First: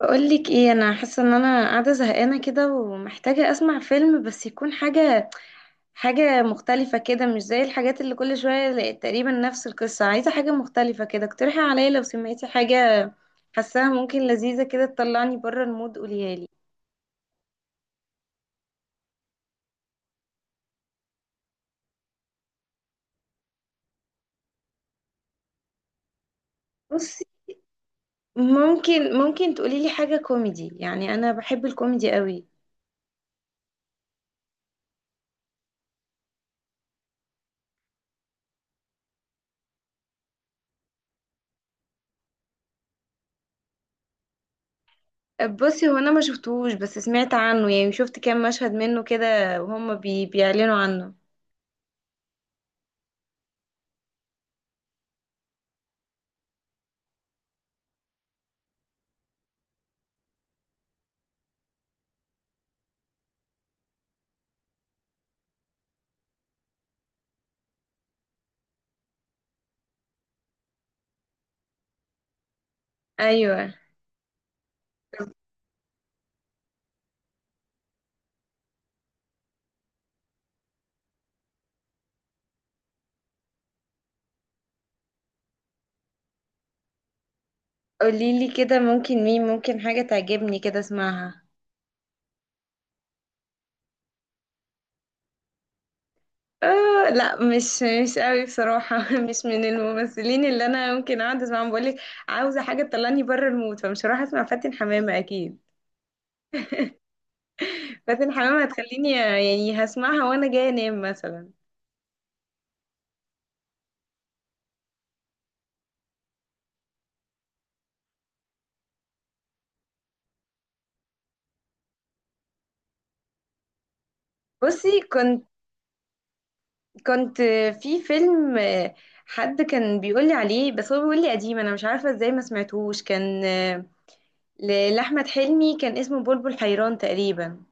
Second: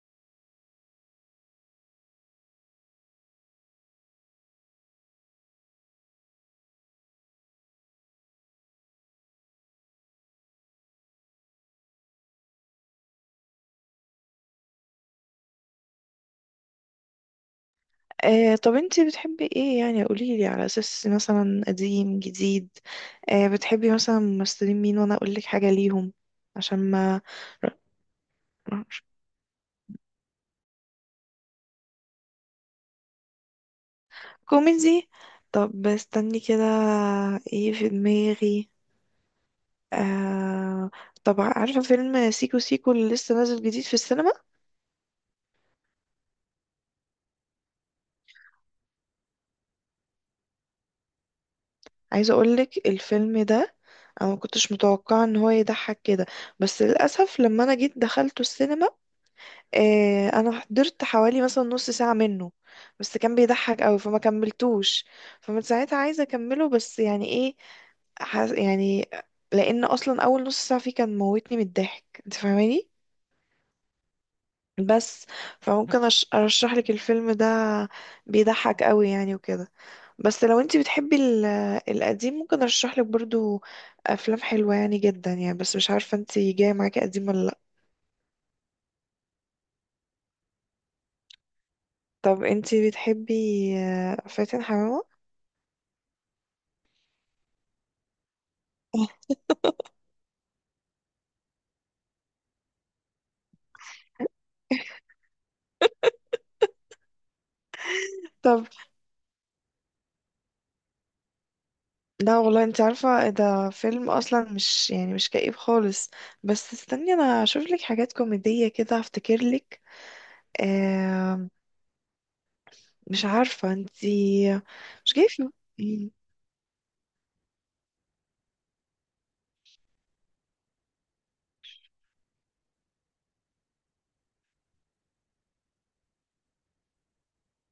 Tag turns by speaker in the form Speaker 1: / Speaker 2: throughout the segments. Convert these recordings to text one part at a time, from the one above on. Speaker 1: بقولك ايه، انا حاسه ان انا قاعده زهقانه كده ومحتاجه اسمع فيلم، بس يكون حاجه مختلفه كده. مش زي الحاجات اللي كل شويه تقريبا نفس القصه. عايزه حاجه مختلفه كده، اقترحي عليا لو سمعتي حاجه حاساها ممكن لذيذه كده تطلعني بره المود، قوليها لي.
Speaker 2: آه، طب انتي بتحبي ايه يعني؟ قوليلي على اساس مثلا قديم جديد. آه، بتحبي مثلا ممثلين مين وانا اقولك حاجة ليهم عشان ما.
Speaker 1: بصي، ممكن تقولي لي حاجه كوميدي، يعني انا بحب الكوميدي قوي.
Speaker 2: كوميدي. طب استني كده، ايه في دماغي. آه، طب عارفة فيلم سيكو سيكو اللي لسه نازل جديد في السينما؟
Speaker 1: بصي، هو انا ما شفتهوش، بس سمعت عنه، يعني شفت كام مشهد منه كده، وهم بيعلنوا عنه.
Speaker 2: عايزة اقولك الفيلم ده، انا ما كنتش متوقعة ان هو يضحك كده. بس للأسف لما انا جيت دخلته السينما، انا حضرت حوالي مثلا نص ساعة منه. بس كان بيضحك قوي فما كملتوش. فمن ساعتها عايزة اكمله، بس يعني ايه. يعني لان اصلا اول نص ساعة فيه كان موتني من الضحك، انت فاهماني؟
Speaker 1: ايوه.
Speaker 2: بس فممكن ارشح لك الفيلم ده، بيضحك قوي يعني وكده. بس لو انت بتحبي القديم ممكن ارشح لك برضو افلام حلوة يعني جدا يعني، بس مش عارفة انت جاية معاكي قديم ولا لا.
Speaker 1: قوليلي كده، ممكن حاجة تعجبني كده اسمعها.
Speaker 2: طب انت بتحبي فاتن حمامة؟
Speaker 1: آه لا، مش قوي بصراحة مش من الممثلين اللي انا ممكن اقعد اسمعهم. بقولك، عاوزة حاجة تطلعني بره المود، فمش هروح اسمع فاتن حمامة اكيد. فاتن حمامة
Speaker 2: طب
Speaker 1: هتخليني، يعني هسمعها وانا جاية انام مثلا.
Speaker 2: لا والله انت عارفة ده فيلم اصلا مش يعني مش كئيب خالص. بس استني انا اشوف لك حاجات كوميدية كده افتكر لك. آه، مش عارفة انت،
Speaker 1: بصي،
Speaker 2: مش جاي في
Speaker 1: كنت
Speaker 2: مم.
Speaker 1: كنت في فيلم حد كان بيقولي عليه، بس هو بيقولي قديم، انا مش عارفة ازاي ما سمعتهوش. كان لأحمد حلمي، كان اسمه بلبل حيران تقريبا.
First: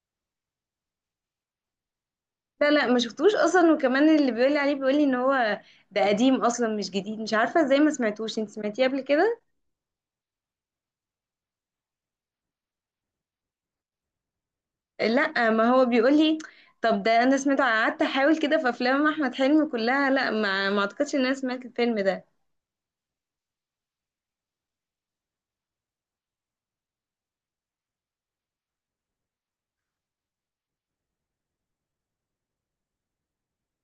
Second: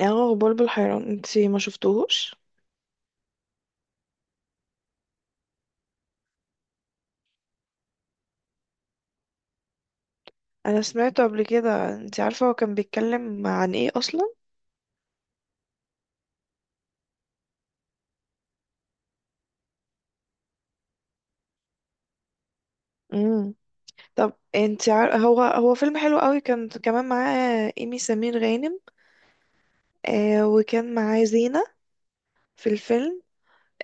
Speaker 2: اه، بلبل حيران، انت ما شفتوهوش؟
Speaker 1: لا لا، ما شفتوش اصلا، وكمان اللي بيقول لي عليه بيقول لي ان هو ده قديم اصلا مش جديد، مش عارفه ازاي ما سمعتوش. انت سمعتيه قبل كده؟
Speaker 2: انا سمعته قبل كده. انت عارفة هو كان بيتكلم عن ايه اصلا؟
Speaker 1: لا، ما هو بيقول لي. طب ده انا سمعته، قعدت احاول كده في افلام احمد حلمي كلها، لا ما اعتقدش ان انا سمعت الفيلم ده.
Speaker 2: امم، طب انت هو فيلم حلو قوي، كان كمان معاه ايمي سمير غانم. آه، وكان معاه زينة في الفيلم.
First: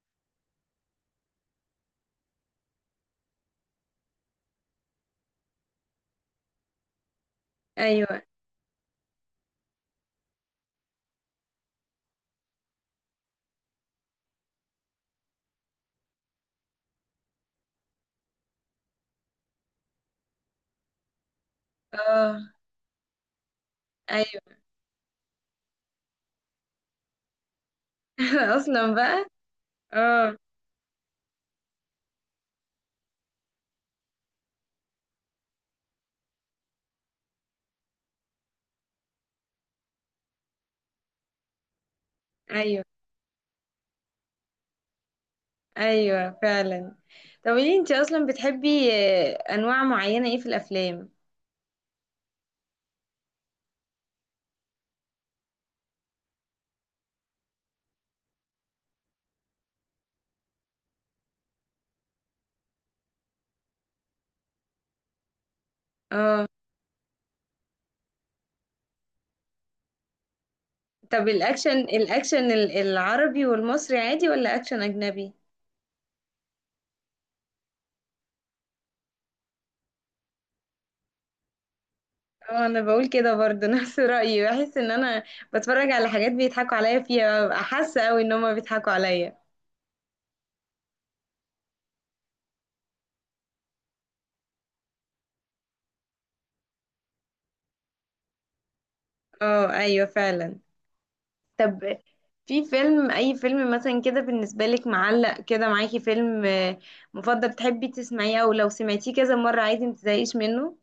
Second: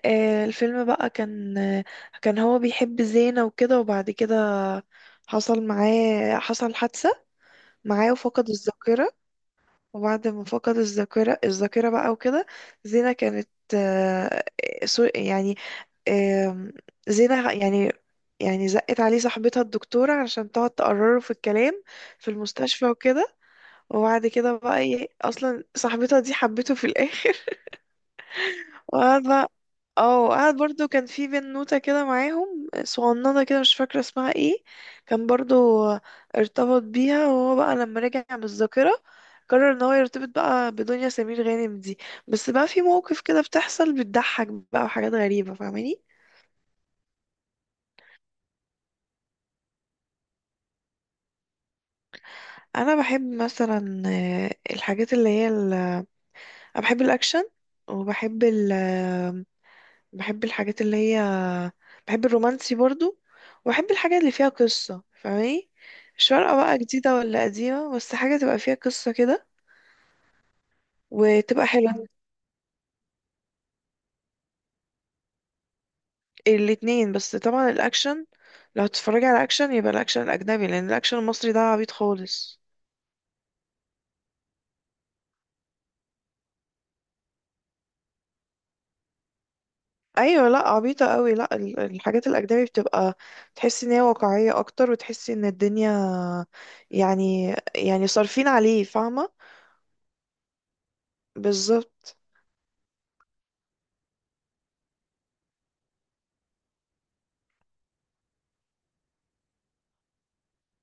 Speaker 2: آه، الفيلم بقى كان، آه، كان هو بيحب زينة وكده. وبعد كده حصل معاه، حصل حادثة معاه
Speaker 1: ايوه.
Speaker 2: وفقد الذاكرة. وبعد ما فقد الذاكرة بقى وكده، زينة كانت، آه، يعني، آم، زينة يعني، يعني زقت عليه صاحبتها الدكتورة عشان تقعد تقرره في الكلام في
Speaker 1: اه،
Speaker 2: المستشفى وكده. وبعد
Speaker 1: ايوه.
Speaker 2: كده بقى ايه، اصلا صاحبتها دي حبته في الاخر
Speaker 1: اصلا بقى.
Speaker 2: وقاعدة. اه،
Speaker 1: اه،
Speaker 2: وقعد برضو كان في بنوتة كده معاهم صغننة كده، مش فاكرة اسمها ايه، كان برضو ارتبط بيها. وهو بقى لما رجع بالذاكرة قرر ان هو يرتبط بقى بدنيا سمير غانم دي. بس بقى في
Speaker 1: ايوه،
Speaker 2: مواقف كده بتحصل بتضحك بقى وحاجات غريبة، فاهماني؟
Speaker 1: ايوه فعلا. طب ليه انت اصلا بتحبي انواع معينه ايه في الافلام؟
Speaker 2: انا بحب مثلا، الحاجات اللي هي انا بحب الاكشن، وبحب بحب الحاجات اللي هي، بحب الرومانسي برضو، وبحب الحاجات اللي فيها قصة، فاهماني؟ مش
Speaker 1: اه.
Speaker 2: فارقة بقى جديدة ولا قديمة، بس حاجة تبقى فيها قصة كده
Speaker 1: طب
Speaker 2: وتبقى
Speaker 1: الاكشن
Speaker 2: حلوة.
Speaker 1: الاكشن العربي والمصري عادي، ولا اكشن اجنبي؟
Speaker 2: الاتنين، بس طبعا الأكشن، لو هتتفرجي على أكشن يبقى الأكشن الأجنبي، لأن الأكشن المصري ده عبيط خالص.
Speaker 1: اه انا بقول كده برضه نفس رأيي. بحس ان انا بتفرج على حاجات بيضحكوا عليا فيها، ببقى حاسة قوي ان هما بيضحكوا عليا.
Speaker 2: أيوة، لأ عبيطة قوي. لأ، الحاجات الأجنبي بتبقى تحسي إن هي واقعية أكتر، وتحسي إن الدنيا يعني، يعني صارفين عليه، فاهمة؟
Speaker 1: اه، ايوه فعلا. طب
Speaker 2: بالظبط.
Speaker 1: في فيلم اي فيلم مثلا كده بالنسبة لك معلق كده معاكي، فيلم مفضل، بتحبي تسمعيه او لو سمعتيه كذا مرة عادي متزهقيش منه؟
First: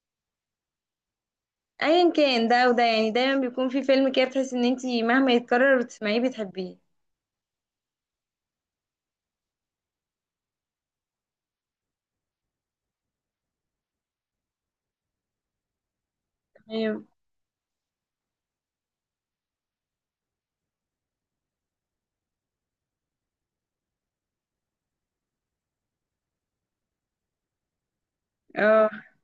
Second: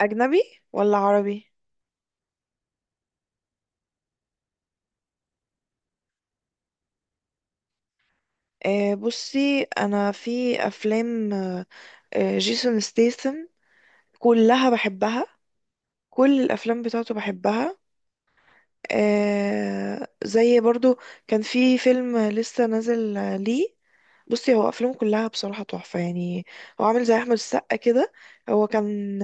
Speaker 2: أجنبي ولا عربي؟
Speaker 1: ايا كان ده وده، يعني دايما بيكون في فيلم كده بتحسي ان انتي مهما يتكرر وتسمعيه بتحبيه.
Speaker 2: آه، بصي انا في افلام، آه، آه، جيسون ستيثم كلها بحبها، كل الافلام
Speaker 1: تمام.
Speaker 2: بتاعته بحبها. آه، زي برضو كان في فيلم لسه نازل، ليه. بصي هو افلامه كلها بصراحه تحفه يعني، هو عامل زي احمد السقا كده. هو
Speaker 1: اه،
Speaker 2: كان،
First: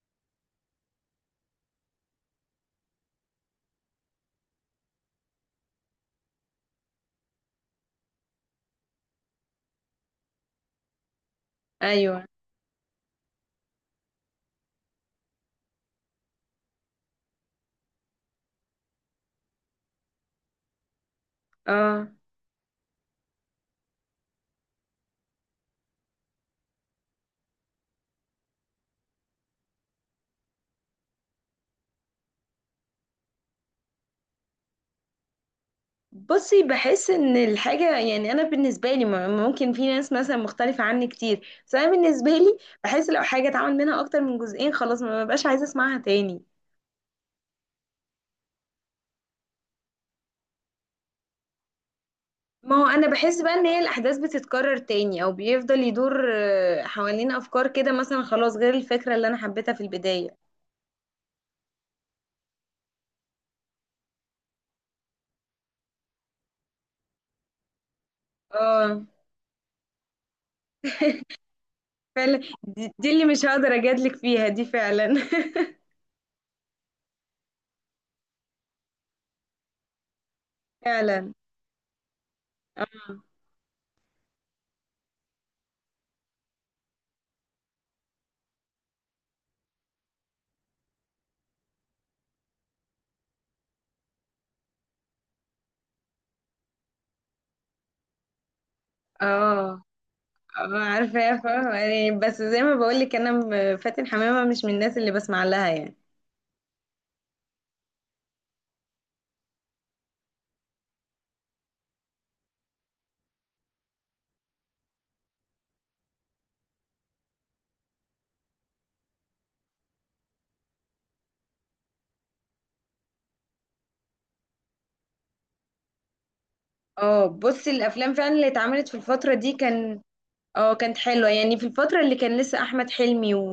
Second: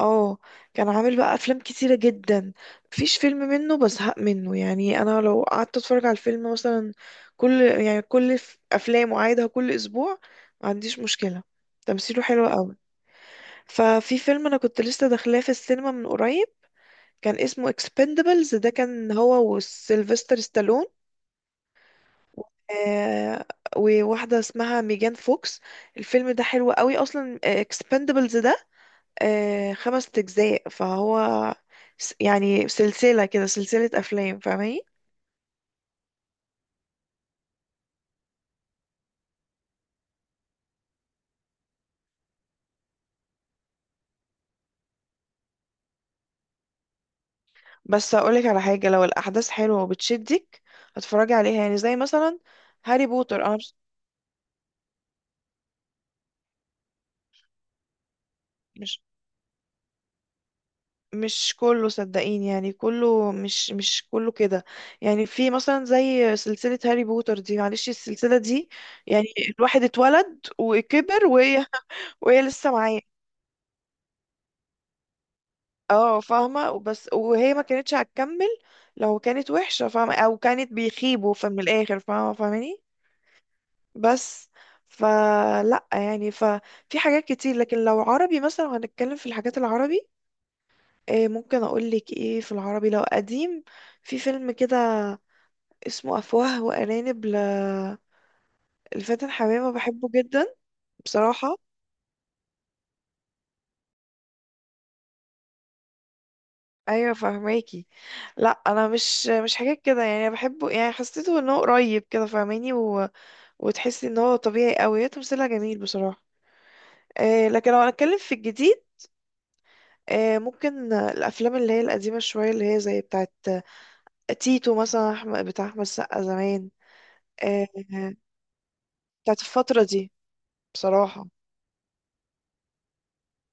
Speaker 2: اه، كان عامل بقى افلام كتيره جدا. مفيش فيلم منه بزهق منه، يعني انا لو قعدت اتفرج على الفيلم مثلا، كل يعني كل افلامه عايدها كل اسبوع ما عنديش مشكله. تمثيله
Speaker 1: ايوه.
Speaker 2: حلو قوي. ففي فيلم انا كنت لسه داخلاه في السينما من قريب، كان اسمه اكسبندبلز، ده كان هو وسيلفستر ستالون،
Speaker 1: اه.
Speaker 2: آه، وواحدة اسمها ميجان فوكس. الفيلم ده حلو قوي أصلا، اكسبندبلز ده آه خمس أجزاء، فهو يعني سلسلة كده، سلسلة أفلام فاهماني؟
Speaker 1: بصي، بحس ان الحاجة، يعني انا بالنسبة لي ممكن في ناس مثلا مختلفة عني كتير، بس انا بالنسبة لي بحس لو حاجة اتعمل منها اكتر من جزئين خلاص ما ببقاش عايزة اسمعها تاني.
Speaker 2: بس أقولك على حاجة، لو الأحداث حلوة وبتشدك هتفرجي عليها، يعني زي مثلا
Speaker 1: ما هو انا
Speaker 2: هاري
Speaker 1: بحس
Speaker 2: بوتر.
Speaker 1: بقى
Speaker 2: أنا
Speaker 1: ان
Speaker 2: مش،
Speaker 1: هي الاحداث بتتكرر تاني، او بيفضل يدور حوالين افكار كده مثلا، خلاص غير
Speaker 2: مش-
Speaker 1: الفكرة اللي انا حبيتها في البداية.
Speaker 2: مش كله، صدقيني يعني كله مش، مش كله كده. يعني في مثلا زي سلسلة هاري بوتر دي، معلش السلسلة دي
Speaker 1: اه
Speaker 2: يعني الواحد اتولد وكبر وهي
Speaker 1: فعلا،
Speaker 2: وهي لسه
Speaker 1: دي,
Speaker 2: معاه.
Speaker 1: دي اللي مش هقدر اجادلك فيها، دي فعلا.
Speaker 2: اه فاهمة، بس وهي ما كانتش هتكمل لو كانت وحشة، فاهمة؟ او كانت
Speaker 1: فعلا.
Speaker 2: بيخيبوا فمن الاخر، فاهمة؟ فاهماني؟
Speaker 1: اه،
Speaker 2: بس فلا يعني، ففي حاجات كتير. لكن لو عربي مثلا هنتكلم في الحاجات العربي، إيه ممكن اقول لك ايه في العربي؟ لو قديم، في فيلم كده اسمه أفواه وأرانب، لفاتن حمامة،
Speaker 1: اه،
Speaker 2: بحبه جدا
Speaker 1: اه، عارفاه،
Speaker 2: بصراحة.
Speaker 1: فاهمة يعني، بس زي ما بقولك انا فاتن حمامة مش من الناس اللي بسمع لها يعني.
Speaker 2: أيوة فهماكي، لا أنا مش، مش حاجات كده يعني، أنا بحبه يعني، حسيته إن هو قريب كده فاهماني. و... وتحسي إن هو طبيعي أوي، هي تمثيلها جميل بصراحة. آه، لكن لو هنتكلم في الجديد، آه، ممكن الأفلام اللي هي القديمة شوية، اللي هي زي بتاعت تيتو مثلا، أحمد بتاع أحمد السقا زمان.
Speaker 1: اه.
Speaker 2: آه،
Speaker 1: بصي الافلام فعلا اللي اتعملت في الفترة
Speaker 2: بتاعت
Speaker 1: دي
Speaker 2: الفترة
Speaker 1: كان.
Speaker 2: دي.
Speaker 1: اه، كانت
Speaker 2: بصراحة،
Speaker 1: حلوة يعني في الفترة اللي كان لسه احمد حلمي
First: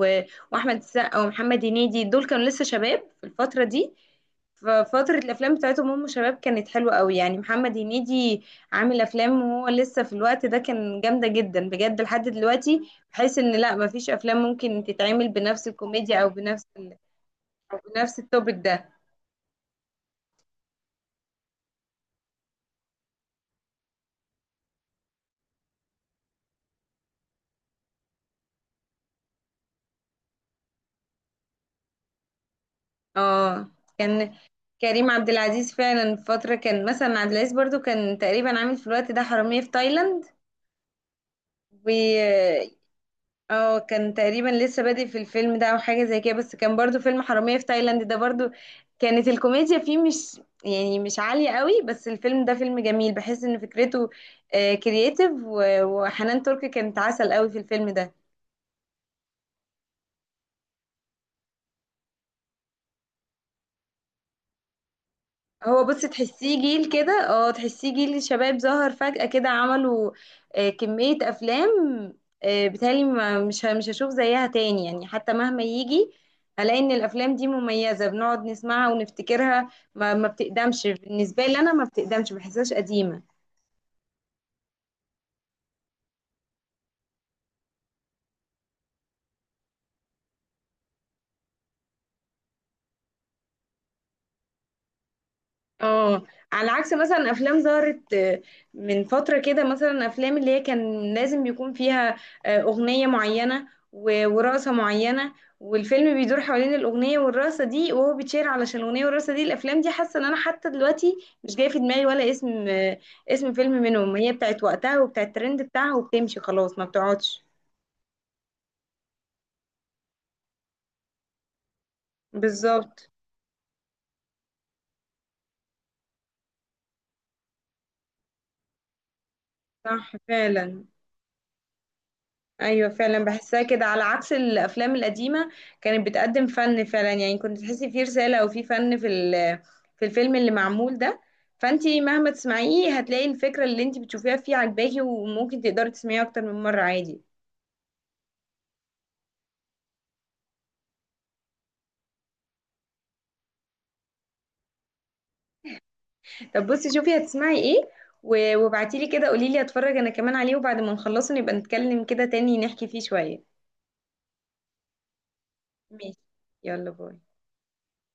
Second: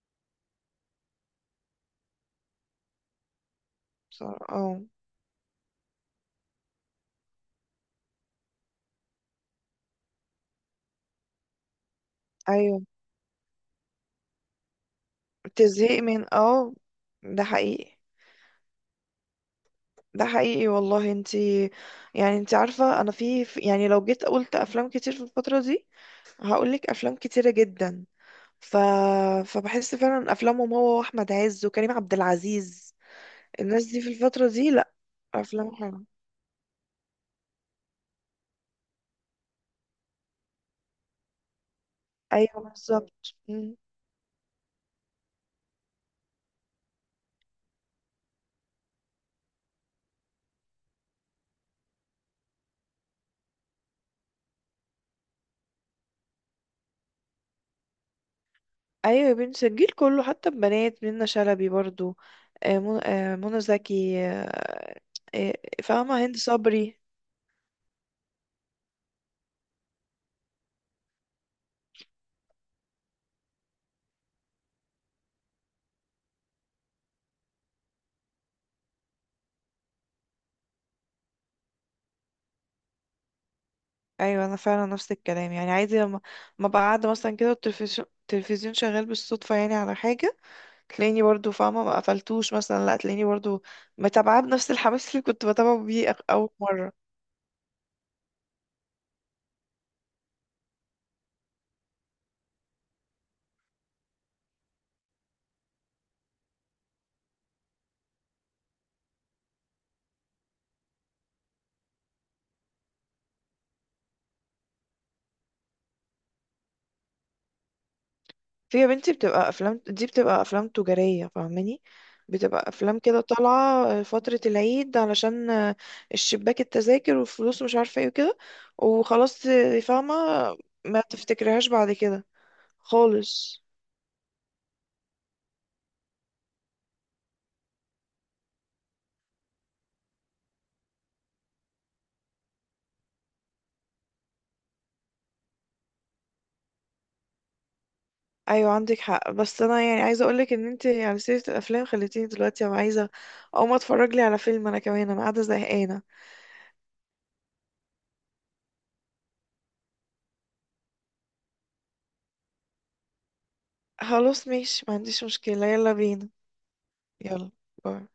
Speaker 1: واحمد السقا ومحمد هنيدي، دول كانوا لسه شباب في الفترة دي.
Speaker 2: بصراحة اه.
Speaker 1: ففترة الافلام بتاعتهم هم شباب كانت حلوة قوي، يعني محمد هنيدي عامل افلام وهو لسه في الوقت ده، كان جامدة جدا بجد لحد دلوقتي،
Speaker 2: أيوة،
Speaker 1: بحيث ان لا، مفيش افلام ممكن تتعمل بنفس
Speaker 2: بتزهقي
Speaker 1: الكوميديا او
Speaker 2: من، اه ده حقيقي،
Speaker 1: نفس التوبيك ده.
Speaker 2: ده حقيقي والله. انتي يعني انتي عارفة انا في يعني لو جيت قلت افلام كتير في الفترة دي هقولك افلام كتيرة جدا. ف... فبحس فعلا افلامهم هو واحمد عز وكريم عبد العزيز،
Speaker 1: اه
Speaker 2: الناس دي في
Speaker 1: كان
Speaker 2: الفترة دي، لا
Speaker 1: كريم عبد العزيز
Speaker 2: افلام حلوة.
Speaker 1: فعلا في فترة كان مثلا، عبد العزيز برضو كان تقريبا عامل في الوقت ده حرامية في تايلاند، و
Speaker 2: ايوه بالظبط.
Speaker 1: اه، كان تقريبا لسه بادئ في الفيلم ده او حاجة زي كده، بس كان برضو فيلم حرامية في تايلاند ده برضو، كانت الكوميديا فيه مش، يعني مش عالية قوي، بس الفيلم ده فيلم جميل، بحس ان فكرته كرييتيف. وحنان ترك كانت عسل قوي في الفيلم ده.
Speaker 2: ايوه يا بنتي الجيل كله، حتى البنات منة شلبي برضو، آه، آه، منى زكي، آه، آه،
Speaker 1: هو بصي
Speaker 2: فاهمة، هند
Speaker 1: تحسيه جيل
Speaker 2: صبري.
Speaker 1: كده، اه، تحسيه جيل شباب ظهر فجأة كده، عملوا كمية أفلام. بيتهيألي مش هشوف زيها تاني يعني، حتى مهما يجي هلاقي إن الأفلام دي مميزة، بنقعد نسمعها ونفتكرها. ما بتقدمش بالنسبة لي، أنا ما بتقدمش، ما بحسهاش قديمة.
Speaker 2: ايوه انا فعلا نفس الكلام، يعني عادي لما ما بقى قاعده مثلا كده، والتلفزيون التلفزيون شغال بالصدفه يعني على حاجه، تلاقيني برضو فاهمه ما قفلتوش مثلا، لا تلاقيني برضو متابعاه بنفس الحماس اللي كنت بتابعه بيه
Speaker 1: اه،
Speaker 2: اول
Speaker 1: على عكس
Speaker 2: مره.
Speaker 1: مثلا افلام ظهرت من فتره كده، مثلا افلام اللي هي كان لازم يكون فيها اغنيه معينه ورقصه معينه، والفيلم بيدور حوالين الاغنيه والرقصه دي، وهو بيتشير علشان الاغنيه والرقصه دي. الافلام دي حاسه ان انا حتى دلوقتي مش جاي في دماغي ولا اسم اسم فيلم منهم. هي بتاعت وقتها وبتاعت الترند بتاعها، وبتمشي خلاص ما بتقعدش.
Speaker 2: في يا بنتي، بتبقى افلام دي بتبقى افلام تجاريه فاهماني، بتبقى افلام
Speaker 1: بالظبط.
Speaker 2: كده طالعه فتره العيد علشان الشباك التذاكر والفلوس ومش عارفه ايه وكده، وخلاص فاهمه،
Speaker 1: صح فعلا.
Speaker 2: ما تفتكرهاش بعد كده
Speaker 1: ايوه فعلا بحسها
Speaker 2: خالص.
Speaker 1: كده، على عكس الافلام القديمه كانت بتقدم فن فعلا، يعني كنت تحسي في رساله او في فن في في الفيلم اللي معمول ده. فانتي مهما تسمعيه هتلاقي الفكره اللي انتي بتشوفيها فيه عجباكي، وممكن تقدري تسمعيه اكتر من مره عادي.
Speaker 2: ايوه عندك حق، بس انا يعني عايزه اقولك ان انت على سيره الافلام خليتيني دلوقتي ابقى عايزه اقوم اتفرج لي على فيلم، انا كمان انا قاعده زهقانه.
Speaker 1: طب بصي شوفي هتسمعي ايه، وابعتيلي كده، قوليلي اتفرج انا كمان عليه، وبعد ما نخلصه نبقى نتكلم كده تاني نحكي فيه شويه.
Speaker 2: خلاص ماشي ما عنديش مشكله، يلا
Speaker 1: ماشي.
Speaker 2: بينا.
Speaker 1: يلا باي.
Speaker 2: يلا باي.